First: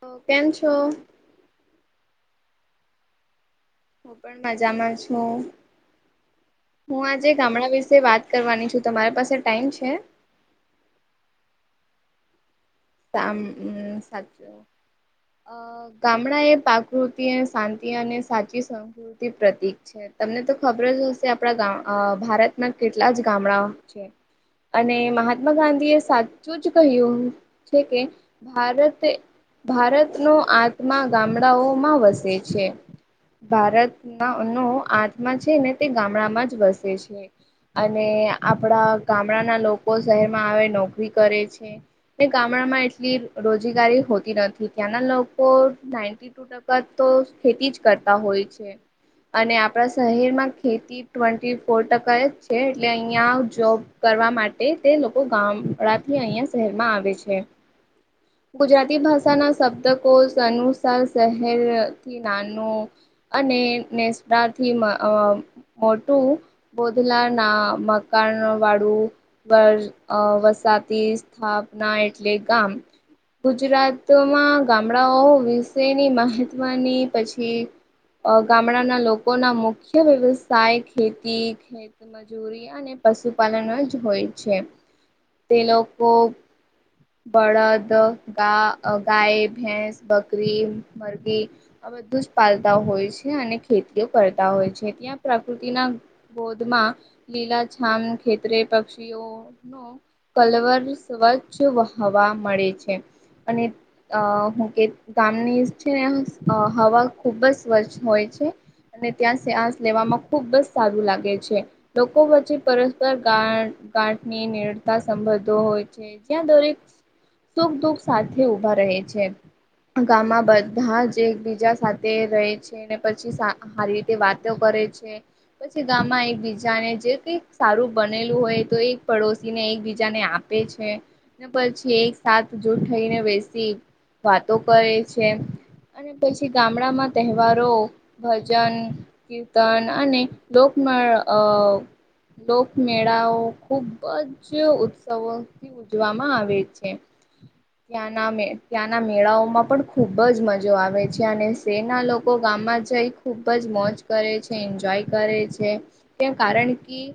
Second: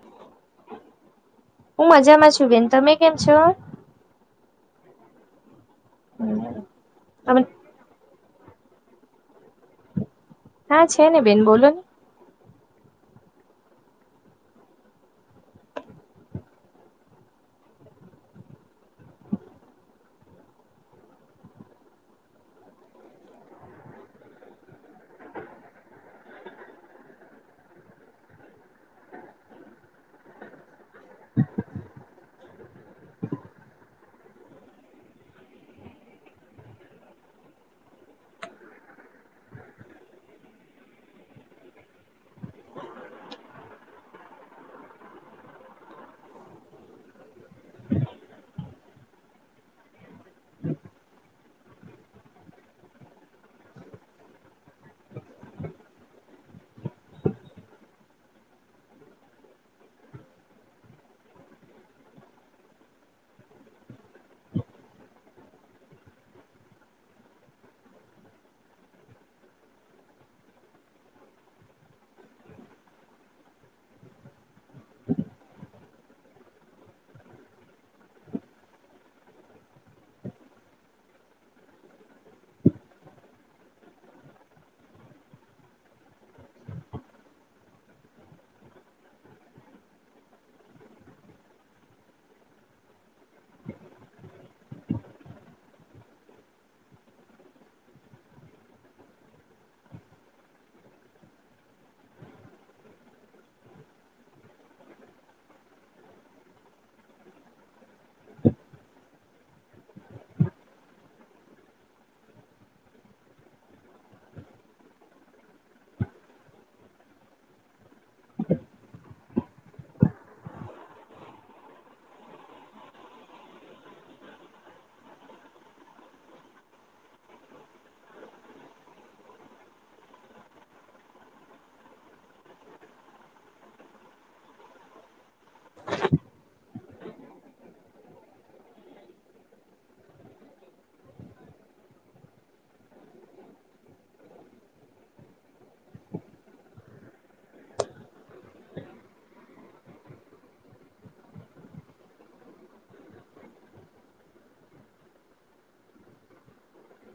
હો કેમ છો. હું મજામાં છું, બેન તમે કેમ છો. હું પણ મજામાં છું, [inaudible] હું આજે તમે ગામડા વિશે વાત કરવાની તમારી પાસે ટાઈમ છે. હા છે, ને બેન બોલોને, કામ સાચુ [unintelligible] અ ગામડાએ પ્રાકૃતિ અને શાંતિ અને સાચી સંસ્કૃતિ પ્રતિક છે. તમનેતો ખબર જ હશે આપડામ અ ભારતમાં કેટલા જ ગામડા છે. અને મહાત્મા ગાંધી એ સાચું જ કહ્યું, છે, કે ભારતે ભારતનો આત્મા ગામડાઓમાં વસે છે. ભારતનો આત્મા છે, ને તે ગામડામાં જ વસે છે. અને આપણા ગામડાંના લોકો શહેરમાં આવે નોકરી કરે છે. ગામડામાં એટલી રોજગારી હોતી નથી ત્યાંના લોકો નાઈ ટકાતો ખેતી જ કરતા હોય છે, અને આપણા શહેરમાં ખેતી ટ્વેન્ટી ફોર ટકા જ છે, એટલે અહિયાં જોબ કરવા માટે તે લોકો ગામડા થી અહીં શહેરમાં આવે છે. ગુજરાતી ભાષાના શબ્દ કોશ અનુસાર શહેરથી નાનું છે. અને નેસડાથી મા મોટું બોધલાના મકાન વાળું વર વસાતી સ્થાપના એટલે ગામ ગુજરાતમાં ગામડાઓ વિશેની મહત્વની પછી અ ગામડાના લોકો ના મુખ્ય વ્યવસાય ખેતી-ખેત મજૂરી અને પશુપાલન જ હોય છે. તે લોકો બળદ ગા ગાય ભેંસ બકરી મરઘી આ બધું જ પાલતા હોય છે, ને ખેતીઓ કરતા હોય છે, ત્યાં પ્રકૃતિના ગોધમાં લીલાછામ ખેતરે પક્ષીઓ કલવર સ્વચ્છ વ-હવા મળે છે અને અ હું કે ગામની છે ને હવા ખુબ જ સ્વચ્છ હોય છે. અને ત્યાં સ્યાસ લેવામાં ખુબ જ સારું લાગે છે. લોકો વચ્ચે પરસ્પર ગા-ગાંઠની નિરતા સંબંધો હોય છે. ત્યાં દરેક સુખ દુઃખ સાથે ઉભા રહે છે. ગામમાં બધા જ એકબીજા સાથે રહે છે. ને પછી સારી રીતે વાતો કરે છે. પછી ગામમાં એકબીજાને જે કઈ સારું બનેલું હોય તો એક પડોશી ને એકબીજાને આપ આપે છે. ને પછી એક સાથ જૂટ થઈને બેસી વાતો કરે છે. અને પછી ગામડામાં તહેવારો, ભજન કીર્તન અને લોકમળ અ લોકમેળાઓ ખુબ જ ઉત્સવોથી ઊજવામાં આવે છે, ત્યાંના મે - ત્યાંના મેળાઓમાં પણ ખૂબ જ મજો આવે છે, અને શહેરના લોકો ગામમાં જઈ ખુબ જ મોજ કરે છે એન્જોય કરે છે, ત્યા કારણ કી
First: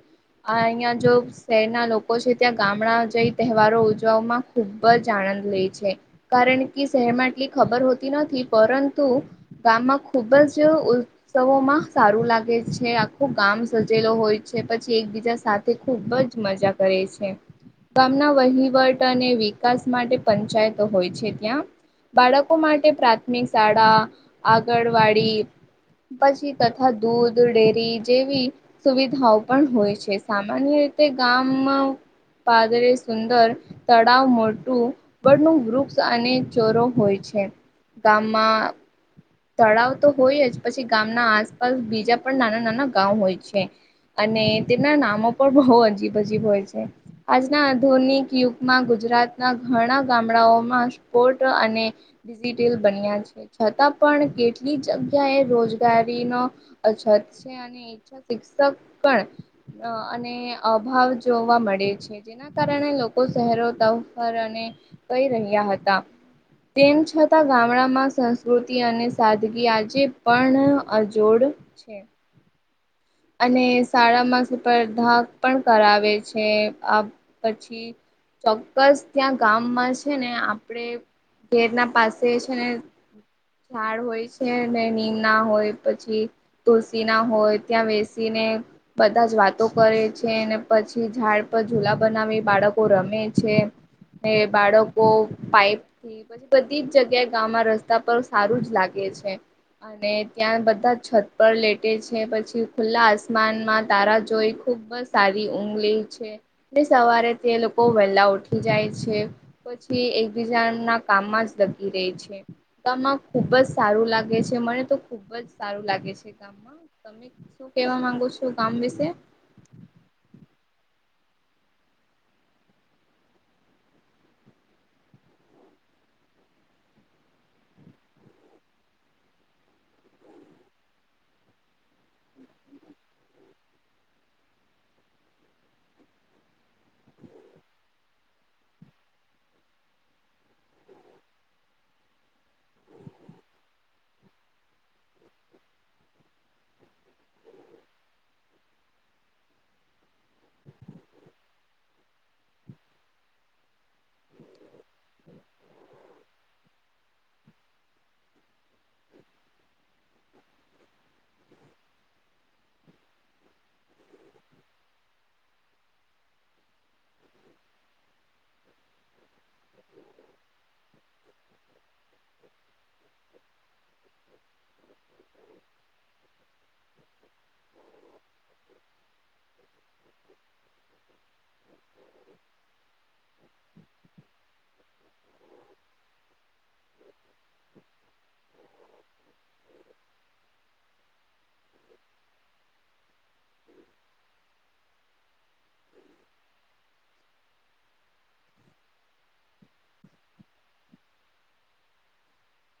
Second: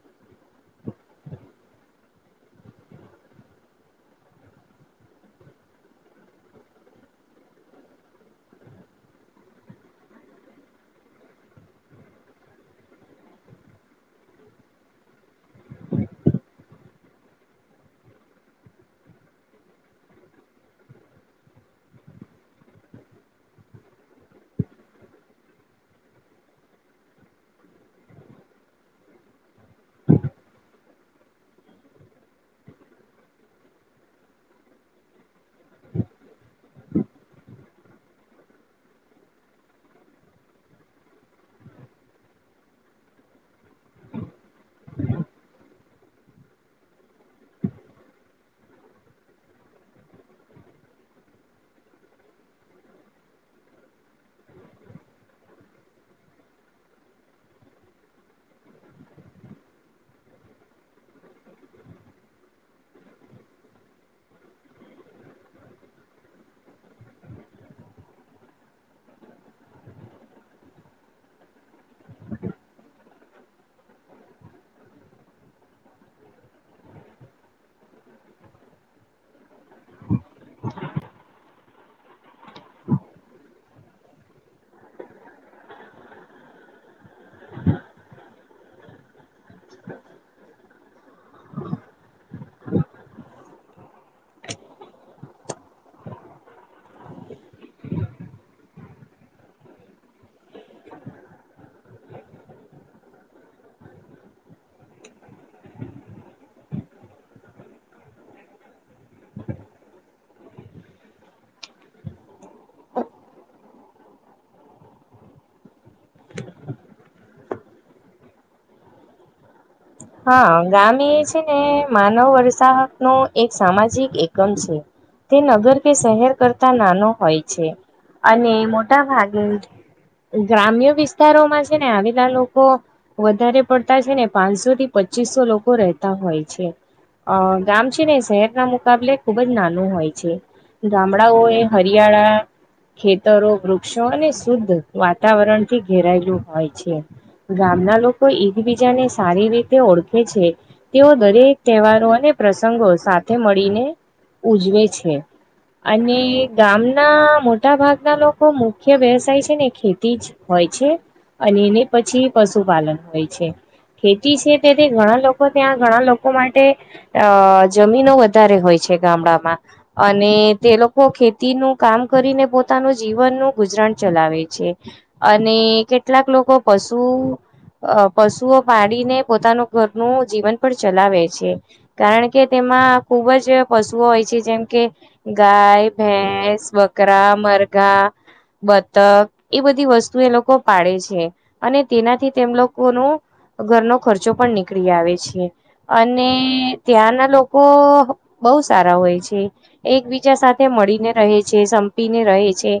આ અહિયાં જો શહેરના લોકો છે ત્યાં ગામડા જઈ તહેવારો ઉજવવામાં ખૂબ જ આનંદ લે છે. કારણ કે શહેરમાં એટલી ખબર હોતી નથી પરંતુ, ગામમાં ખુબ જ ઉલ્ ઉત્સવોમાં સારું લાગે છે આખું ગામ સજેલ હોય છે પછી એકબીજા સાથ થે ખુબ જ મજા કરે છે. ગામના વહીવટ અને વિકાસ માટે પંચાયતો હોય છે ત્યાં બાળકો માટે પ્રાથમિક શાળા આગણવાડી પછી તથા દૂધ ડેરી જેવી, સુવિધાઓ પણ હોય છે, સામાન્ય રીતે ગામમાં ઘરે સુંદર તળાવ મોટું બળ નું વૃક્ષ અને ચોરો હોય છે. ગામમાં તળાવ તો હોય જ પછી ગામના આસપાસ બીજા પણ નાના નાના ગામં હોય છે. અને તેમના નામો પણ બહુ અજીબ અજીબ હોય છે. આજના આધુનિક યુગમાં ગુજરાતના ઘણા ગામડાઓમાં સ્ફોટ અને ડિજિટલ બન્યા છે છતાં પણ કેટલી જગ્યા એ રોજગારી નો અછત છે. ઈચ્છા શિક્ષક પણ અને અભાવ જોવા મળે છે. જેના કારણે લોકો શહેરો તફર અને વહી રહ્યા હતા. તેમ છતાં ગામડામાં સંસ્કૃત તી અને સાદગી આજે પણ અજોડ છે. અને શાળામાં સ્પર્ધા પણ કરાવે છે. આ પછી ચોક્કસ ત્યાં ગામમાં છે ને આપડે ઘેરના પાસે છે ને થાળ હોય છે. ને નીમ ના હોય પછી તુલસી ના હોય ત્યાં બેસીને બધા જ વાતો કરે છે. અને પછી ઝાડ પર ઝુલા બનાવી બાળકો રમે છે. બાળકો પાઈપ થી પછી બધી જ જગ્યાએ ગામમાં રસ્તા પર સારુ જ લાગે છે. અને ત્યાં બધા છત પર લેટે છે. પછી ખુલ્લા આસમાનમાં તારા જોઈ. ખુબ જ સારી ઊઘ લે છે. ને સવારે તે લોકો વહેલા ઉઠી જાય છે. પછી એકબીજા ના કામમાં જ લકી રહી છે. તાનો ખુબ જ સારું છે, મને તો ખુબ જ લાગે છે ગામમાં. તમે શું કેવા માંગો છો ગામ વિશે? હા ગામે છે ને માનવ વરસાહતનો એક સામાજિક એકમ છે. તે નગર કે શહેર કરતા નાનો હોય છે. અને મોટા ભાગે ગ્રામ્ય વિસ્તારોમાં છે ને આવેલા લોકો વધારે પડતા છે ને પાંચસો થી પચીસો લોકો રહેતા હોય છે. અ ગામ છે ને શહેર ના મુકાબલે ખુબ જ નાનું હોય છે. ગામડાઓ એ હરિયાળા ખેતરો, વૃક્ષો અને શુદ્ધ વાતાવરણથી ઘેરાયેલું હોય છે. ગામ ના લોકો એકબીજાને સારી રીતે ઓળખે છે. તેઓ દરેક તહેવારો અને પ્રસંગો સાથે મળીને ઉજવે છે. અને ગામના મોટ્ મોટા ભાગના લોકો મુખ્ય વ્યવસાય છે ને ખેતી જ હોય છે. અને એને પછી પશુપાલન હોય છે. ખેતી છે તેથી ઘણા લોકો ત્યાં ઘણા લોકો માટે અ જમીનો વધારે છે ગામડામાં. અને તે લોકો ખેતીનું કામ કરીને પોતાનું જીવનનું ગુજરાણ ચલાવે છે. અને કેટલાક લોકો પશુ અ પશુઓ પાડીને પોતાનું ઘરનું જીવન પણ ચલાવે છે. કારણ તેમાં ખુબ જ પશુઓ હોય છે, જેમ કે ગાય, ભેંસ, બકરા, મરધા, બતક એ બધી વસ્તુ એ લોકો પાડે છે. અને તેનાથી તેમ લોકોનું ઘરનો ખર્ચો પણ નીકળી આવે છે. અને ત્યાંના લોકો બહુ સારા હોય છે. એકબીજા સાથે મળીને રહે છે સંપીને રહે છે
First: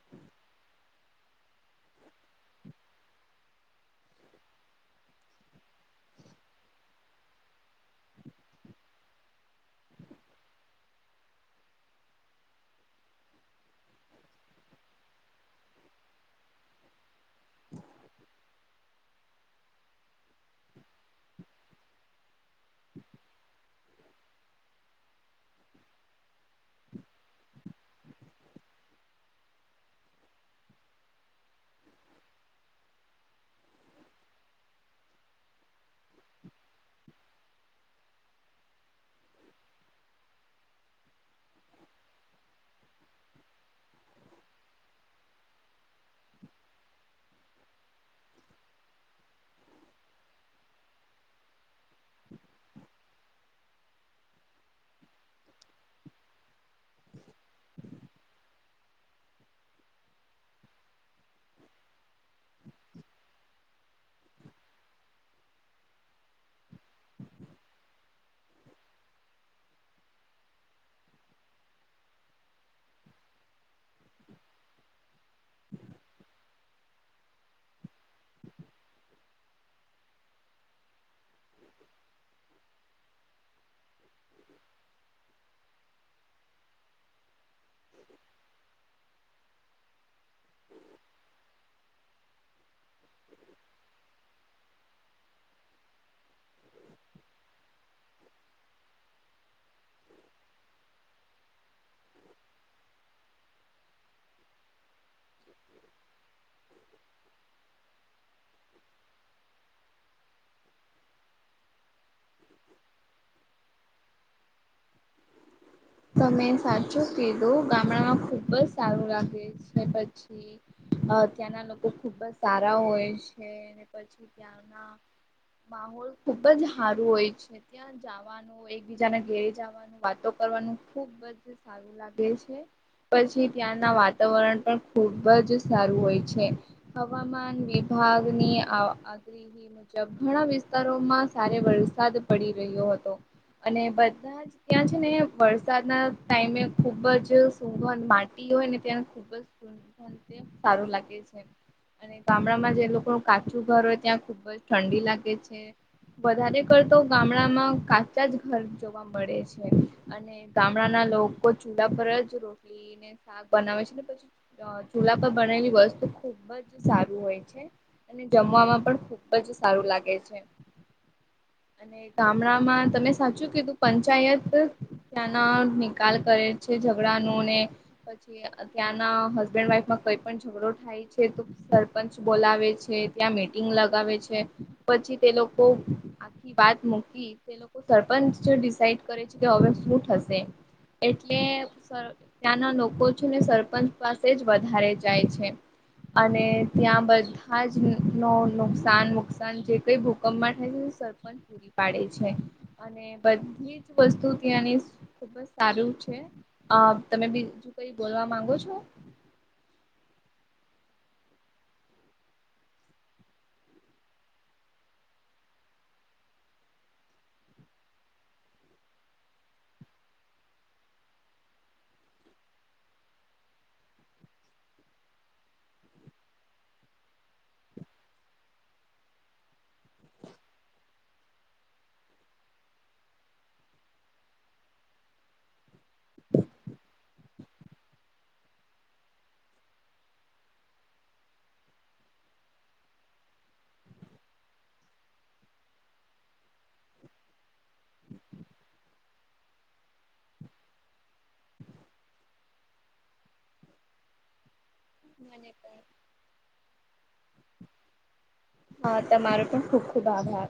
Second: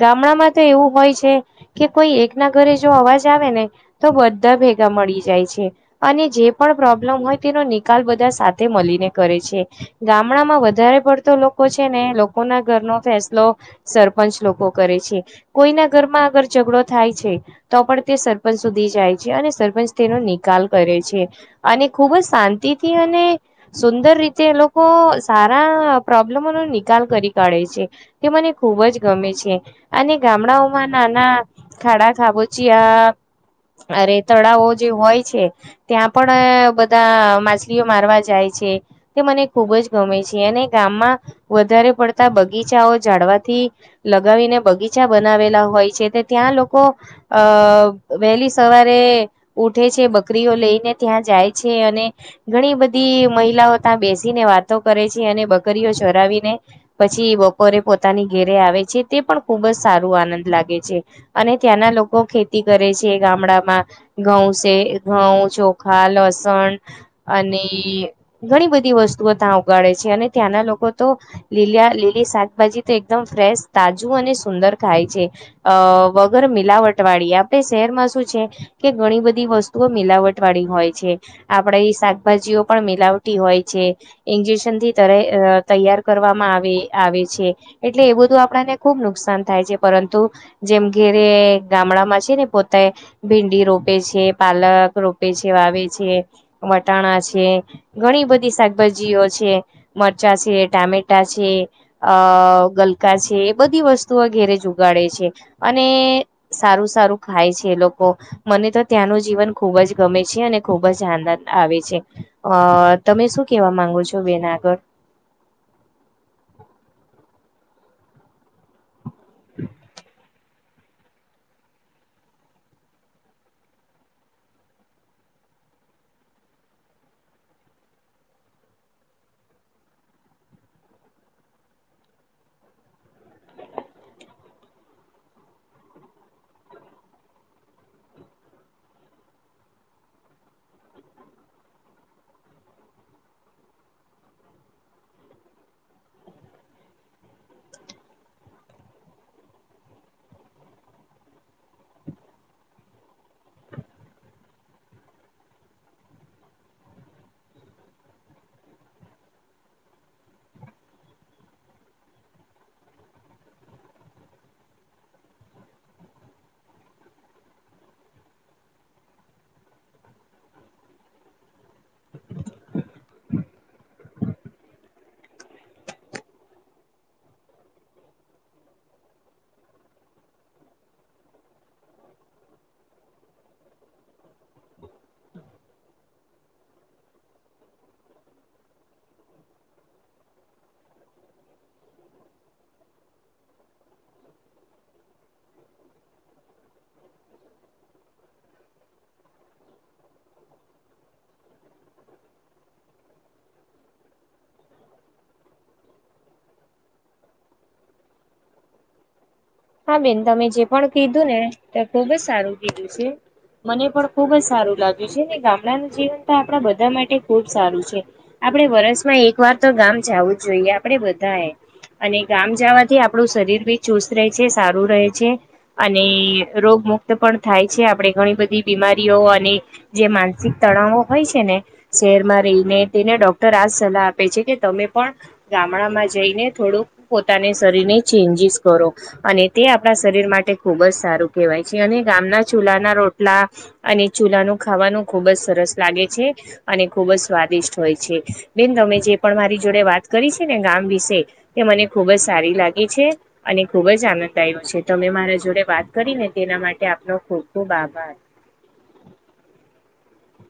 ગામડા માં તો એવું હોય છે કે કોઈ એક ના ઘરે જો અવાજ આવે ને તો બધા ભેગા મળી જાય જાય છે અને જે પણ પ્રોબ્લેમ હોય તેનો નિકાલ બધા સાથે મળીને કરે છે ગામડા માં વધારે પડતો લોકો છે ને લોકો ના ઘરનો ફેસલો સરપંચ લોકો કરે છે કોઈના ઘરમાં આગર ઝઘડો થાય છે તો પણ તે સરપંચ સુધી જાય છે અને સરપંચ તેનો નિકાલ કરે છે અને ખૂબ જ શાંતિથી અને સુંદર રીતે એ લોકો સારા પ્રોબ્લેમોનો નિકાલ કરી કાઢે છે તે મને ખૂબ જ ગમે છે અને ગામડાઓમાં નાના ખાડા ખાબોચિયા અરે તળાવો જે હોય છે ત્યાં પણ બધા માછલીઓ મારવા જાય છે તે મને ખુબ જ ગમે છે અને ગામમાં વધારે પડતા બગીચાઓ ઝાડવાથી લગાવીને બગીચા બનાવેલા હોય છે તે ત્યાં લોકો અ વહેલી સવારે ઉઠે છે બકરીઓ લઈને ત્યાં જાય છે અને ઘણી બધી મહિલાઓ ત્યાં બેસીને વાતો કરે છે અને બકરીઓ ચરાવીને પછી બપોરે પોતાની ઘેરે આવે છે તે પણ ખુબ જ સારું આનંદ લાગે છે. અને ત્યાંના લોકો ખેતી કરે છે ગામડામાં ઘઉં છે ઘઉં ચોખા લસણ અને ઘણી બધી વસ્તુઓ ત્યાં ઉગાડે છે અને ત્યાંના લોકો તો લીલીયા લીલી શાકભાજી તો એકદમ ફ્રેશ તાજું અને સુંદર ખાય છે. અ વગર મિલાવટ વાળી આપડે શહેરમાં શું છે કે ઘણી બધી વસ્તુઓ મિલાવટ વાળી હોય છે. આપણે એ શાકભાજીઓ મિલાવતી હોય છે. ઇન્જેક્શન થી તર અ તૈયાર કરવામાં આવે આવે છે. એટલે એ બધું આપડાને ખુબ નુકસાન થાય છે. પરંતુ જેમ ઘેરે ગામડા માં છે ને પોતા ભીં ડી રોપે છે પાલક રોપે છે વાવે છે વટાણા છે ઘણી બધી શાકભાજીઓ મરચા છે ટામેટા છે અ ગલકા છે એ બધી વસ્તુઓ ઘેરે જ ઉઘાડે છે. અને સારું સારું ખાય છે એ લોકો મને તો ત્યાંનું જીવન ખૂબ જ ગમે છે અને ખૂબ જ આનંદ આવે છે. અ તમે શું કેવા માંગો છો બેન આગળ તમે સાચું કીધું ગામડામાં ખુબ જ સારું લાગે છે પછી ત્યાંના લોકો ખુબ જ સારા હોય છે અને પછી માહોલ ખુબ જ હારું હોય છે ત્યાં જાવાનું એકબીજાને ઘેરે જાવાનું વાતો કરવાનું ખુબ જ સારું લાગે છે. પછી ત્યાંના વાતાવરણ પણ ખુબ જ સારું હોય છે. હવામાન વિભાગની આ મુજબ ઘણા વિસ્તારોમાં સારે વરસાદ પડી રહ્યો હતો અને બધા ત્યાં છે ને વર્ષા સાદના ટાઈમે ખુબ જ સુગંધ માટી હોય ને ત્યાં ખૂબ જ સુ સારું લાગે છે. અને ગામડામાં જે લોકો નુ કાચું ઘર હોય ત્યાં ખુબ જ ઠંડી લાગે છે. વધારે કરતો ગામડામાં કાચા જ ઘર જોવા મળે છે અને ગામડાના લોકો ચૂલા પર જ રોટલી શાક બનાવે છેને પછી ચૂલા પર બનાવેલી વસ્તુ ખુબ જ સારું હોય છે. અને જમવામાં પણ ખુબ જ સારું લાગે છે. ને ગામડામાં તમે સાચું કીધું પંચાયત ત્યાંના નિકાલ કરે છે ઝઘડા નુ ને પછી ત્યાં ના હસબેન્ડ વાઈફ કઈ પણ ઝઘડો થાય તો સરપંચ બોલાવે છે ત્યાં મીટિંગ લગાવે છે. પછી તે લોકો આખી વાત મૂકી સરપંચ ડિસાઇડ કરે કે હવે શું થશે એટલે ત્યાંના લોકો છે ને સરપંચ પાસે જ વધારે જાય છે. અને ત્યાં બધ હાજ નો નુકસાન નુકસાન કઈ ભૂકંપમાં થાય સરપંચ પૂરી પાડે છે અને બધી જ વસ્તુ ત્યાંની બસ સારું છે તમે બીજું કઈ બોલવા માંગો છો? હા બેન તમે જે પણ કીધું ને તે ખુબ જ સારું કીધું છે. મને પણ ખુબ જ સારું લાગ્યું છે ગામડાનું જીવન તો આપણા બધા માટે ખુબ સારું છે. આપડે વરષમાં એક વાર તો ગામ જાવું જ જોઈએ આપડે બધાએ અને ગામ જવાથી આપણું શરીર બી ચુસ્ત રહે છે સારું રહે છે. અને રોગ મુક્ત પણ થાય છે આપણે ઘણી બધી બીમારીઓ અને જે માનસિક તણાવો હોય છે ને શહેરમાં રહીને તેને ડોક્ટર આજ સલાહ આપે છે કે તમે પણ ગામડા માં જઈને થોડુંક પોતાની શરીર ને ચેન્જીસ કરો અને તે આપણા શરીર માટે ખુબ જ સારું કહેવાય છે અને ગામના ચૂલાના રોટલા અને ચૂલાનું ખાવાનું ખુબ જ સરસ લાગે છે અને ખુબ જ સ્વાદિષ્ટ હોય છે. બેન તમે જે પણ મારી જોડે વાત કરી છે ને ગામ વિશે એ મને ખુબ જ સારી લાગી છે ખુબ જ આનંદાય છે. તમે મારા મને જોડે પણ. વાત કરીને તેના માટે આપનો ખુબ ખુબ આભાર હા તમારો પણ ખુબ ખુબ આભાર